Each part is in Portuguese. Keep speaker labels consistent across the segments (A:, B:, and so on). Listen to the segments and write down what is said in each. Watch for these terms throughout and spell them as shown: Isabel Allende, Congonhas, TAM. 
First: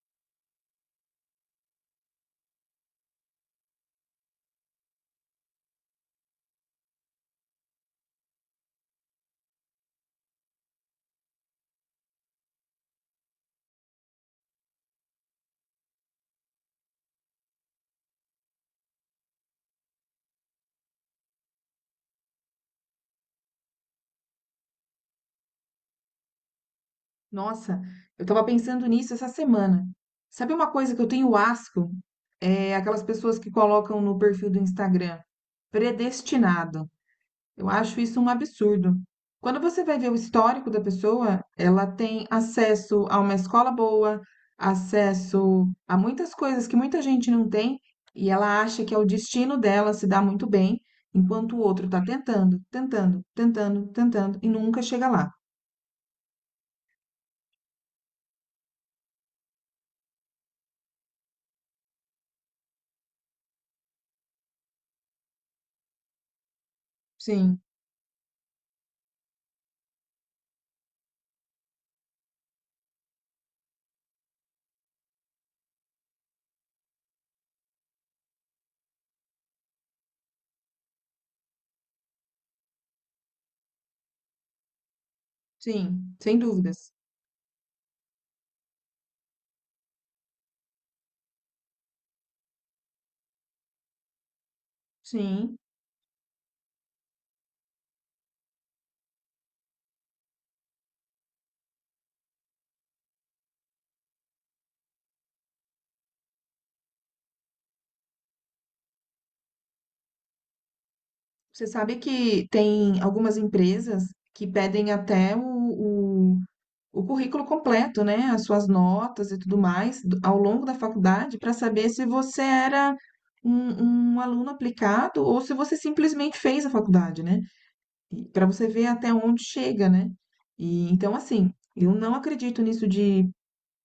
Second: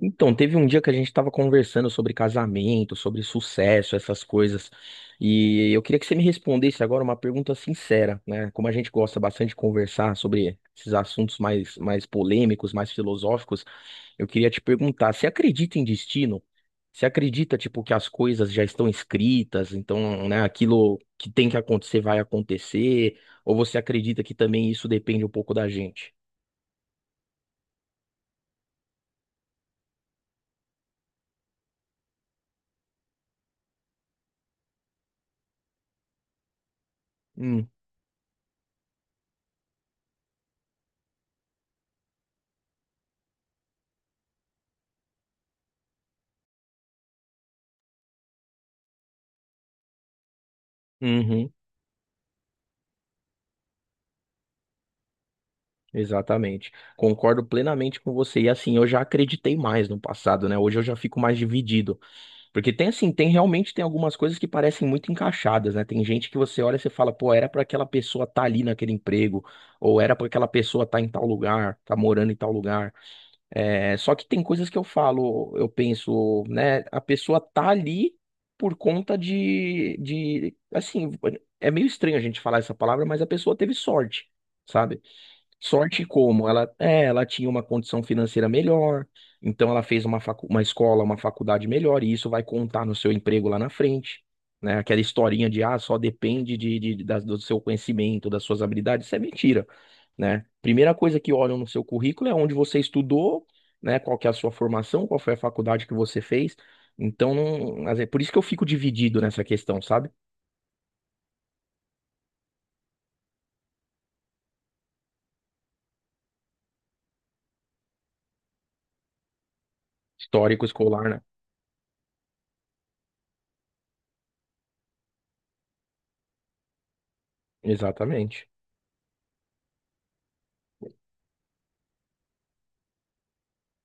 A: Então, teve um dia que a gente estava conversando sobre casamento, sobre sucesso, essas coisas. E eu queria que você me respondesse agora uma pergunta sincera, né? Como a gente gosta bastante de conversar sobre esses assuntos mais polêmicos, mais filosóficos, eu queria te perguntar, você acredita em destino? Você acredita, tipo, que as coisas já estão escritas, então, né, aquilo que tem que acontecer vai acontecer? Ou você acredita que também isso depende um pouco da gente?
B: Nossa, eu estava pensando nisso essa semana. Sabe uma coisa que eu tenho asco? É aquelas pessoas que colocam no perfil do Instagram, predestinado.
A: Hum,
B: Eu acho isso um absurdo. Quando você vai ver o histórico da pessoa, ela tem acesso a uma escola boa, acesso a muitas coisas que muita gente não tem, e ela acha que é o destino dela se dar muito bem,
A: uhum.
B: enquanto o outro está tentando e nunca chega lá.
A: Exatamente. Concordo plenamente com você. E assim, eu já acreditei mais no passado, né? Hoje eu já fico mais dividido. Porque tem assim, tem realmente tem algumas coisas que parecem muito encaixadas, né? Tem gente que você olha e você fala, pô, era
B: Sim,
A: pra aquela pessoa estar ali naquele emprego, ou era pra aquela pessoa estar em tal lugar, tá morando em tal lugar. É, só que tem coisas que eu falo, eu penso, né? A pessoa tá ali por conta de, assim, é meio estranho a gente falar essa palavra, mas a pessoa teve sorte, sabe? Sorte
B: sim, sem
A: como ela,
B: dúvidas.
A: ela tinha uma condição financeira melhor, então ela fez uma escola, uma faculdade melhor, e isso vai contar no seu emprego lá na frente, né? Aquela historinha
B: Sim.
A: de ah, só depende do seu conhecimento, das suas habilidades, isso é mentira, né? Primeira coisa que olham no seu currículo é onde você estudou, né? Qual que é a sua formação, qual foi a faculdade que você fez. Então, não, por isso que eu fico dividido nessa questão, sabe?
B: Você sabe que tem algumas empresas que pedem até o currículo completo, né? As suas notas e tudo mais ao
A: Histórico
B: longo da
A: escolar, né?
B: faculdade para saber se você era um aluno aplicado ou se você simplesmente fez a faculdade, né? Para
A: Exatamente.
B: você ver até onde chega, né? E então, assim, eu não acredito nisso de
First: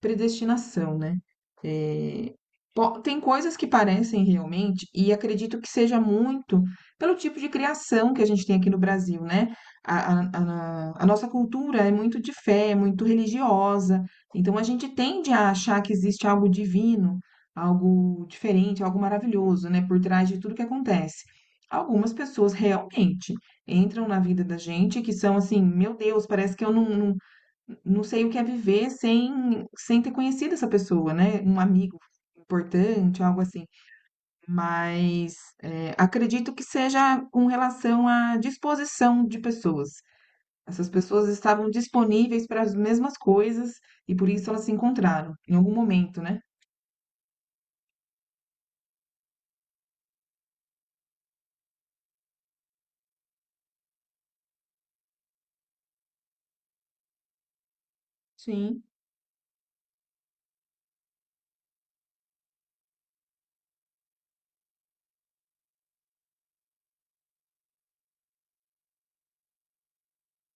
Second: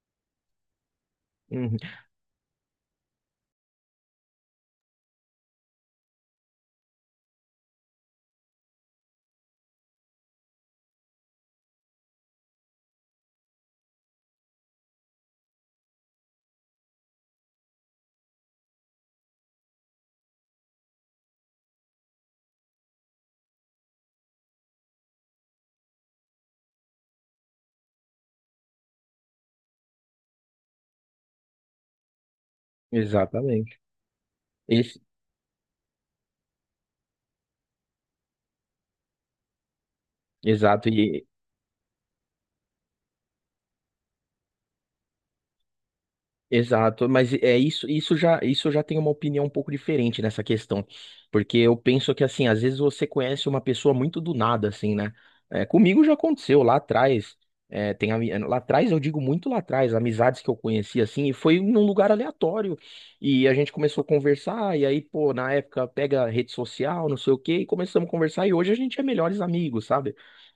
B: predestinação, né?
A: Uhum,
B: É, tem coisas que parecem realmente, e acredito que seja muito pelo tipo de criação que a gente tem aqui no Brasil, né? A nossa cultura é muito de fé, é muito religiosa, então a gente tende a achar que existe algo divino, algo diferente, algo maravilhoso, né? Por trás de tudo que acontece. Algumas pessoas realmente entram na vida da gente que são assim, meu Deus, parece que eu não sei o que é viver sem, sem ter conhecido essa pessoa, né? Um amigo importante, algo assim.
A: exatamente. Esse,
B: Mas acredito que seja com relação à disposição de pessoas. Essas
A: exato.
B: pessoas estavam disponíveis para as mesmas coisas e por isso elas se encontraram em algum momento, né?
A: Exato, mas é isso já tem uma opinião um pouco diferente nessa questão, porque eu penso que assim, às vezes você conhece uma pessoa muito do nada, assim, né? Comigo já aconteceu lá atrás, lá
B: Sim,
A: atrás eu digo muito lá atrás, amizades que eu conheci assim, e foi num lugar aleatório e a gente começou a conversar e aí pô, na época pega rede social, não sei o quê, e começamos a conversar e hoje a gente é melhores amigos, sabe?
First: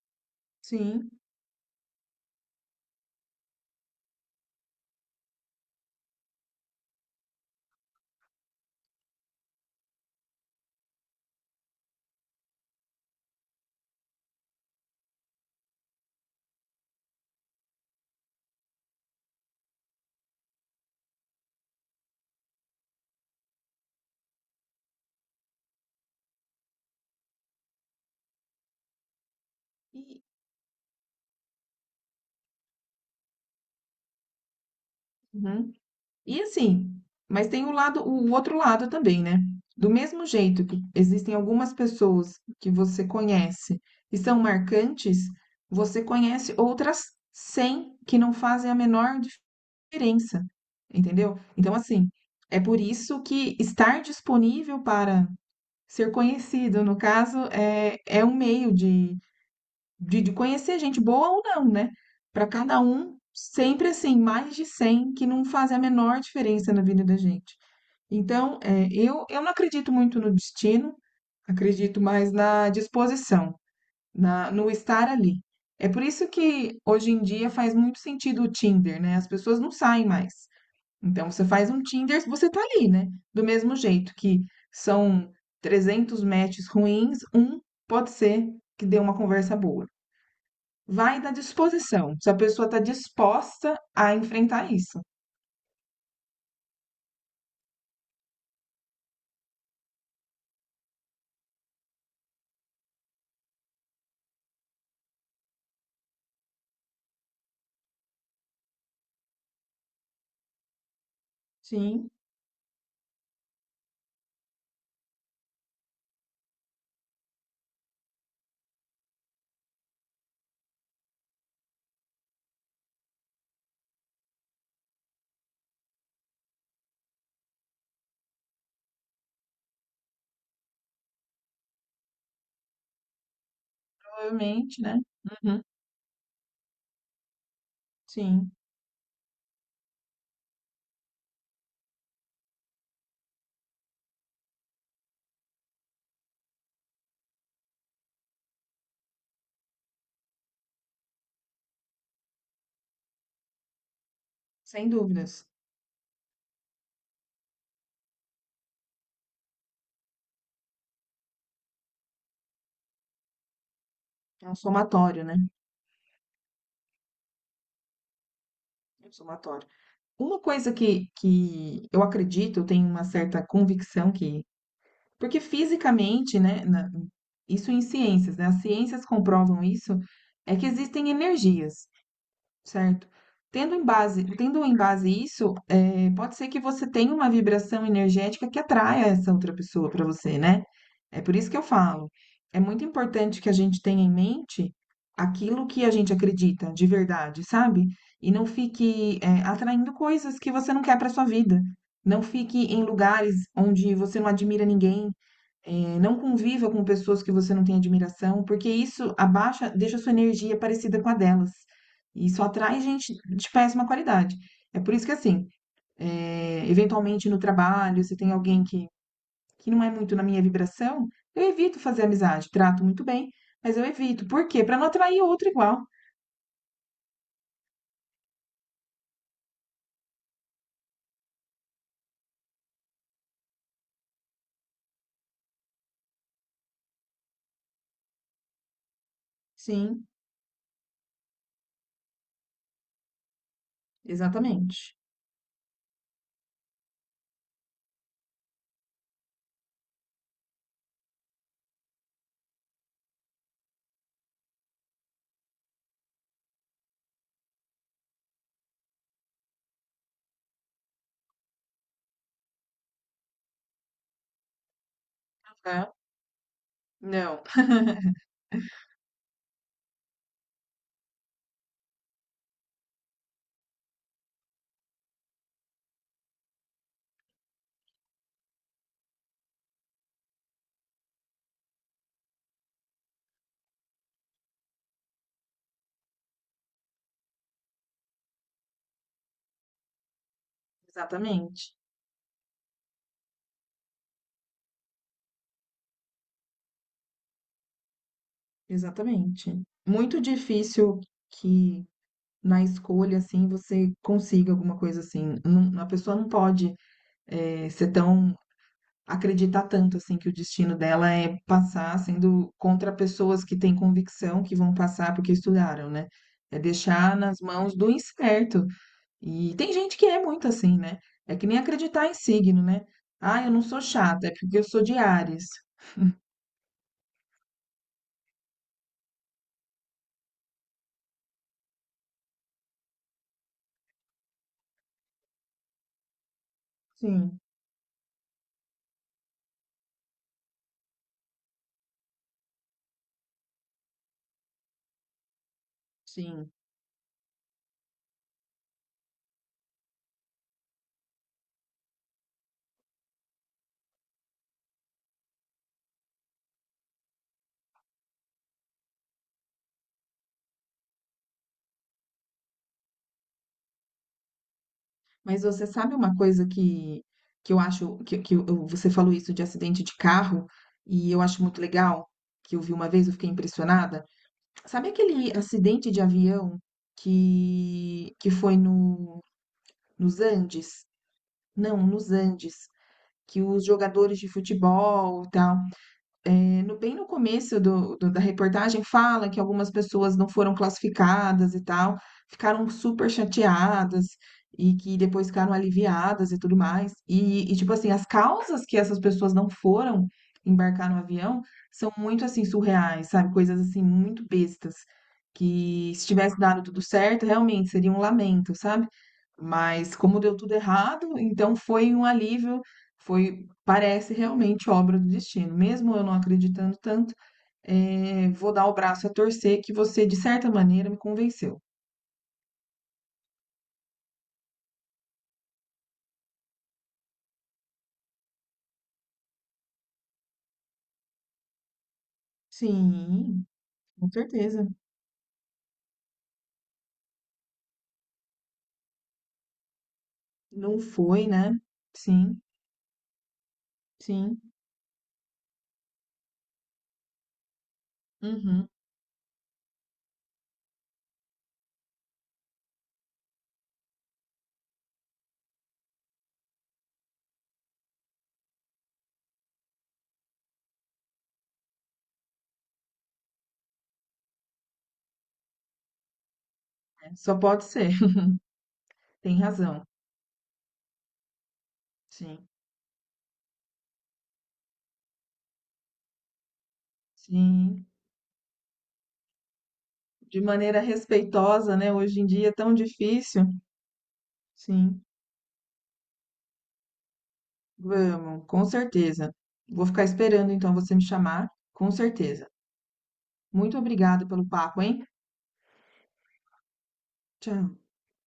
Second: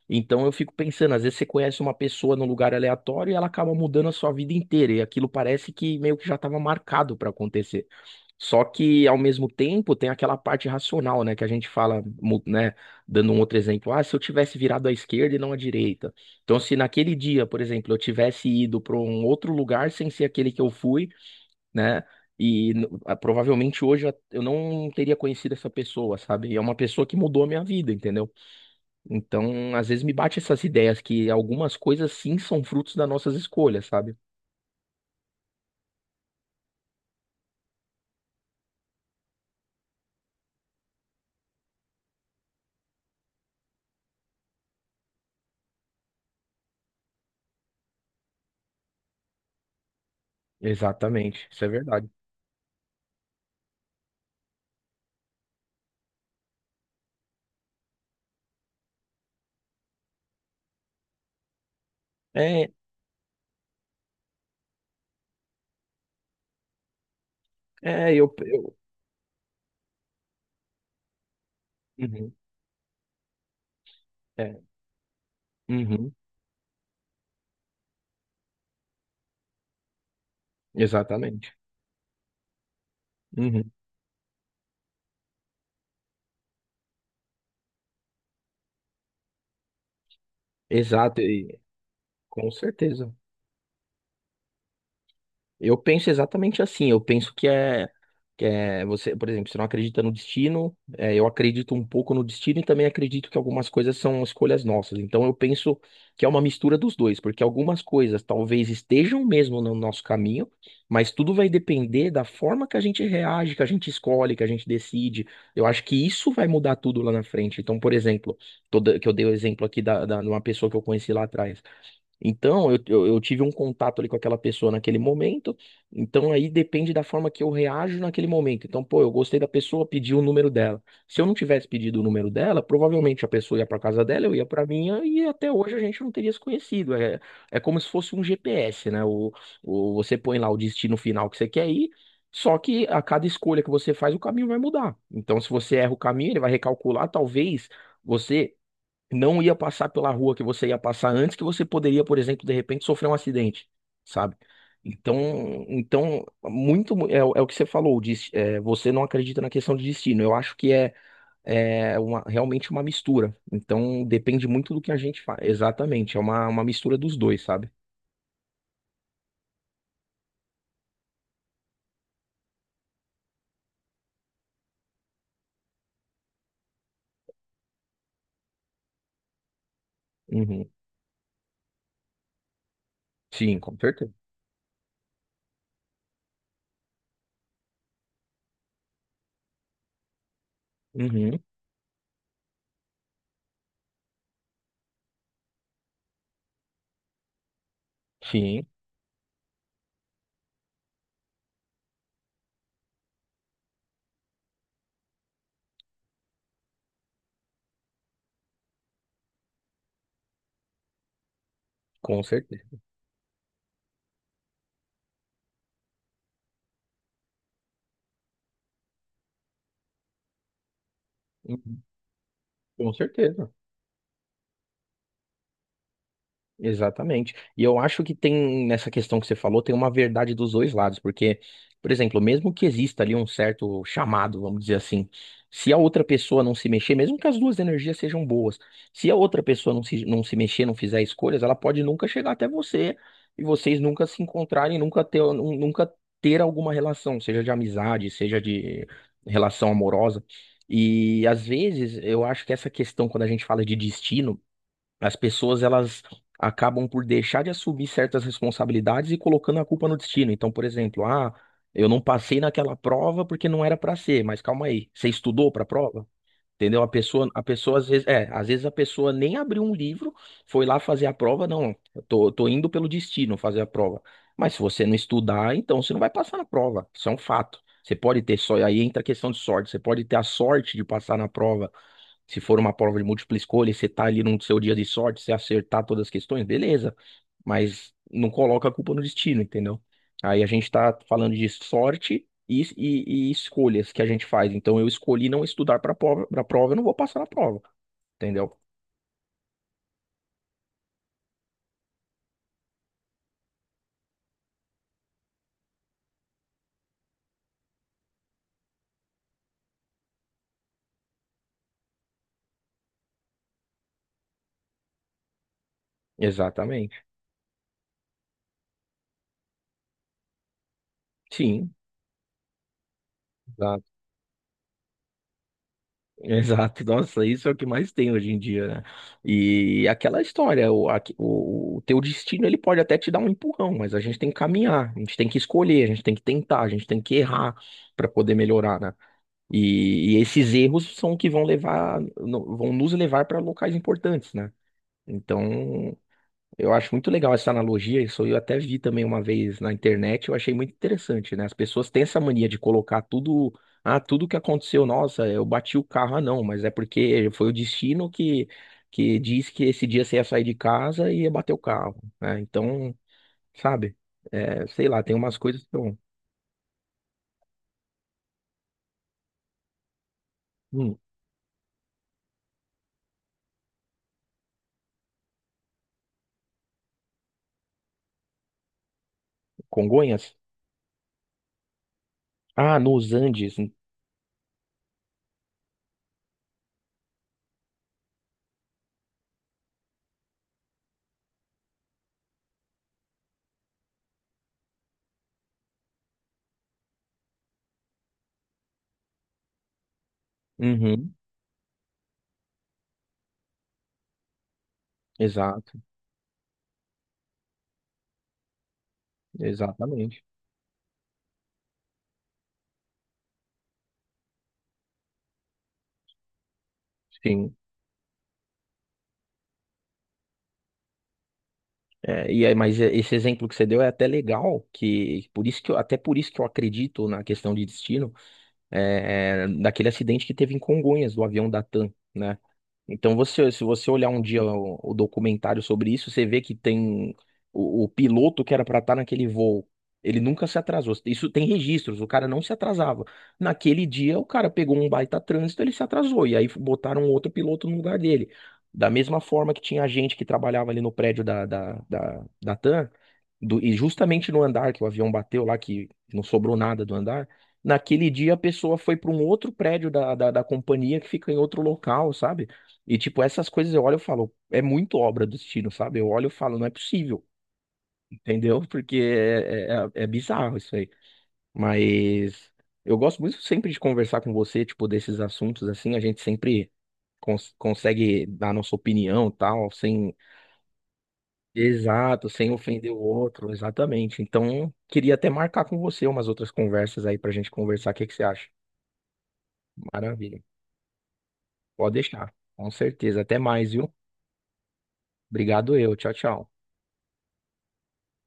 A: Então eu fico
B: sim.
A: pensando, às vezes você conhece uma pessoa num lugar aleatório e ela acaba mudando a sua vida inteira, e aquilo parece que meio que já estava marcado para acontecer. Só que ao mesmo tempo tem aquela parte racional, né, que a gente fala, né, dando um outro exemplo, ah, se eu tivesse virado à esquerda e não à direita. Então se naquele dia, por exemplo, eu tivesse ido para um outro lugar sem ser aquele que eu fui, né, provavelmente hoje eu não teria conhecido essa pessoa, sabe? E é uma pessoa que mudou a minha vida, entendeu? Então, às vezes me
B: E-
A: bate essas ideias que algumas coisas sim são frutos das nossas escolhas, sabe?
B: Uhum. E assim, mas tem o lado, o outro lado também, né? Do mesmo jeito que existem algumas pessoas que você conhece e são marcantes, você conhece outras 100 que não fazem a menor diferença, entendeu?
A: Exatamente, isso é
B: Então, assim,
A: verdade.
B: é por isso que estar disponível para ser conhecido, no caso, é, é um meio de de conhecer gente boa ou não, né? Para
A: É,
B: cada um, sempre assim, mais de 100 que não fazem a menor diferença na vida da gente.
A: é, eu,
B: Então,
A: eu,
B: é, eu não acredito muito no destino, acredito mais
A: uhum,
B: na disposição, na,
A: é,
B: no estar ali. É por
A: uhum,
B: isso que hoje em dia faz muito sentido o Tinder, né? As pessoas não saem mais. Então, você
A: exatamente,
B: faz um Tinder, você tá ali, né? Do
A: uhum,
B: mesmo jeito que são 300 matches ruins, um pode ser que dê uma conversa boa. Vai
A: exato,
B: da
A: e,
B: disposição, se a
A: com
B: pessoa está
A: certeza.
B: disposta a enfrentar isso.
A: Eu penso exatamente assim, eu penso que é você, por exemplo, você não acredita no destino, eu acredito um pouco no destino e também acredito que algumas coisas são escolhas nossas. Então eu penso que é uma mistura dos dois, porque algumas coisas talvez estejam mesmo no nosso caminho, mas tudo vai
B: Sim,
A: depender da forma que a gente reage, que a gente escolhe, que a gente decide. Eu acho que isso vai mudar tudo lá na frente. Então, por exemplo, que eu dei o exemplo aqui de uma pessoa que eu conheci lá atrás. Então, eu tive um contato ali com aquela pessoa naquele momento, então aí depende da forma que eu reajo naquele momento. Então, pô, eu gostei da pessoa, pedi o número dela. Se eu não tivesse pedido o número dela, provavelmente a pessoa ia para casa dela, eu ia para
B: provavelmente, né.
A: minha, e até
B: Uhum,
A: hoje a gente não teria se conhecido. É, é como se fosse um
B: sim,
A: GPS, né? Você põe lá o destino final que você quer ir, só que a cada escolha que você faz, o caminho vai mudar. Então, se você erra o caminho, ele vai recalcular, talvez. Você não ia passar pela rua que você ia passar antes, que você poderia, por exemplo, de repente sofrer um acidente, sabe?
B: sem dúvidas.
A: Então, então muito é o que você falou, você não acredita na questão de destino. Eu acho que realmente uma mistura. Então, depende
B: É um
A: muito do que a gente
B: somatório, né,
A: faz. Exatamente, é uma mistura dos dois, sabe?
B: é um somatório. Uma coisa que eu acredito, eu tenho uma certa convicção que porque fisicamente, né, na isso em ciências, né, as ciências comprovam isso, é que
A: Uhum.
B: existem energias. Certo.
A: Sim,
B: Tendo
A: com
B: em
A: certeza.
B: base tendo em base isso, pode ser que você tenha uma vibração energética que atraia essa outra pessoa para você, né. É por
A: Uhum.
B: isso que eu falo, é muito importante que a gente tenha em mente aquilo que a gente acredita de verdade, sabe. E não
A: Sim,
B: fique, atraindo coisas que você não quer para sua vida. Não fique em lugares onde você não admira ninguém, é, não conviva com pessoas que você não tem admiração, porque isso abaixa, deixa a sua energia parecida com a delas.
A: com
B: E isso
A: certeza.
B: atrai gente de péssima qualidade. É por isso que, assim, é, eventualmente no trabalho, se tem alguém que não é muito na minha vibração, eu evito
A: Uhum.
B: fazer amizade. Trato
A: Com
B: muito bem,
A: certeza.
B: mas eu evito. Por quê? Para não atrair outro igual.
A: Exatamente. E eu acho que tem, nessa questão que você falou, tem uma verdade dos dois lados, porque, por exemplo, mesmo que exista ali um certo chamado, vamos dizer assim, se a outra pessoa não se mexer, mesmo que as duas energias sejam boas, se a outra pessoa não se,
B: Sim,
A: não se mexer, não fizer escolhas, ela pode nunca chegar até você e vocês nunca se encontrarem,
B: exatamente.
A: nunca ter alguma relação, seja de amizade, seja de relação amorosa. E às vezes eu acho que essa questão, quando a gente fala de destino, as pessoas elas acabam por deixar de assumir certas responsabilidades e colocando a culpa no destino. Então, por exemplo, ah, eu não passei naquela prova porque não era para ser, mas calma aí, você estudou para a
B: Né?
A: prova? Entendeu? A pessoa, a
B: Não,
A: pessoa às vezes a pessoa nem abriu um livro, foi lá fazer a prova, não, eu tô indo pelo destino fazer a prova. Mas se você não estudar, então você não vai passar na prova. Isso é um fato. Você pode ter só, aí entra a questão de sorte. Você pode ter a sorte de passar na prova se for uma prova de múltipla escolha, e você tá ali no seu dia de sorte, você acertar todas as questões, beleza. Mas não coloca a culpa no destino, entendeu? Aí a gente tá falando de
B: exatamente.
A: sorte e escolhas que a gente faz. Então eu escolhi não estudar para prova, eu não vou passar na prova, entendeu?
B: Exatamente. Muito difícil que na escolha, assim, você consiga alguma coisa assim. Não, a pessoa não pode ser tão, acreditar tanto assim que o destino dela é passar sendo contra pessoas que têm convicção que vão passar porque estudaram, né? É
A: Exatamente.
B: deixar nas mãos do incerto. E tem gente que é muito assim, né? É que nem
A: Sim.
B: acreditar em signo, né? Ah, eu não sou
A: Exato.
B: chata, é porque eu sou de Áries.
A: Exato, nossa, isso é o que mais tem hoje em dia, né? E aquela história, o teu destino ele pode até te dar um empurrão, mas a gente tem que caminhar, a gente tem que escolher, a gente tem que tentar, a gente tem que
B: Sim,
A: errar para poder melhorar, né? E esses erros são o que vão levar, no- vão nos levar para locais importantes, né? Então,
B: sim.
A: eu acho muito legal essa analogia, isso eu até vi também uma vez na internet, eu achei muito interessante, né? As pessoas têm essa mania de colocar tudo, ah, tudo que aconteceu, nossa, eu bati o carro, ah, não, mas é porque foi o destino que disse que esse dia você ia sair de casa e ia bater o carro, né? Então, sabe, sei lá, tem umas
B: Mas
A: coisas
B: você
A: que
B: sabe
A: eu-
B: uma coisa que eu acho que, você falou isso de acidente de carro
A: Hum,
B: e eu acho muito legal, que eu vi uma vez, eu fiquei impressionada. Sabe aquele acidente de avião que foi no, nos
A: Congonhas?
B: Andes? Não, nos Andes,
A: Ah, nos
B: que
A: Andes.
B: os jogadores de futebol e tal no bem no começo do da reportagem fala que algumas pessoas não foram classificadas e tal, ficaram super chateadas e que depois ficaram aliviadas e tudo mais. Tipo assim, as causas que essas pessoas não foram embarcar no
A: Uhum,
B: avião são muito, assim, surreais, sabe, coisas, assim, muito bestas,
A: exato,
B: que se tivesse dado tudo certo, realmente seria um lamento, sabe? Mas como
A: exatamente.
B: deu tudo errado, então foi um alívio, foi, parece realmente obra do destino. Mesmo eu não acreditando tanto,
A: Sim.
B: vou dar o braço a torcer que você, de certa maneira, me convenceu.
A: É, e aí, mas esse exemplo que você deu é até legal, que por isso que eu, até por isso que eu acredito na questão de destino, daquele acidente que teve em Congonhas, do avião da TAM, né? Então,
B: Sim,
A: se você olhar
B: com
A: um dia
B: certeza.
A: o documentário sobre isso, você vê que tem o piloto que era para estar naquele voo. Ele nunca se
B: Não
A: atrasou.
B: foi,
A: Isso tem
B: né?
A: registros, o cara
B: Sim,
A: não se atrasava. Naquele dia, o
B: sim.
A: cara pegou um baita trânsito, ele se atrasou. E aí botaram outro piloto no lugar dele.
B: Uhum.
A: Da mesma forma que tinha gente que trabalhava ali no prédio da TAM, e justamente no andar que o avião bateu lá, que não sobrou nada do andar. Naquele dia, a pessoa foi para um outro prédio da companhia que fica em outro local, sabe? E, tipo, essas coisas eu olho e falo, é muito obra do destino, sabe? Eu olho e falo, não é
B: É,
A: possível,
B: só pode ser.
A: entendeu? Porque
B: Tem
A: é,
B: razão.
A: é, é bizarro isso aí.
B: Sim,
A: Mas eu gosto muito sempre de conversar com você, tipo, desses assuntos, assim, a gente sempre cons-
B: sim.
A: consegue dar nossa opinião, tal, sem.
B: De maneira respeitosa, né? Hoje em
A: Exato,
B: dia
A: sem
B: é tão
A: ofender o
B: difícil.
A: outro, exatamente. Então,
B: Sim.
A: queria até marcar com você umas outras conversas aí pra gente conversar, o que que você
B: Vamos,
A: acha?
B: com certeza. Vou ficar
A: Maravilha.
B: esperando então você me chamar, com
A: Pode deixar,
B: certeza.
A: com certeza. Até mais,
B: Muito
A: viu?
B: obrigada pelo papo, hein?
A: Obrigado eu, tchau, tchau.
B: Tchau.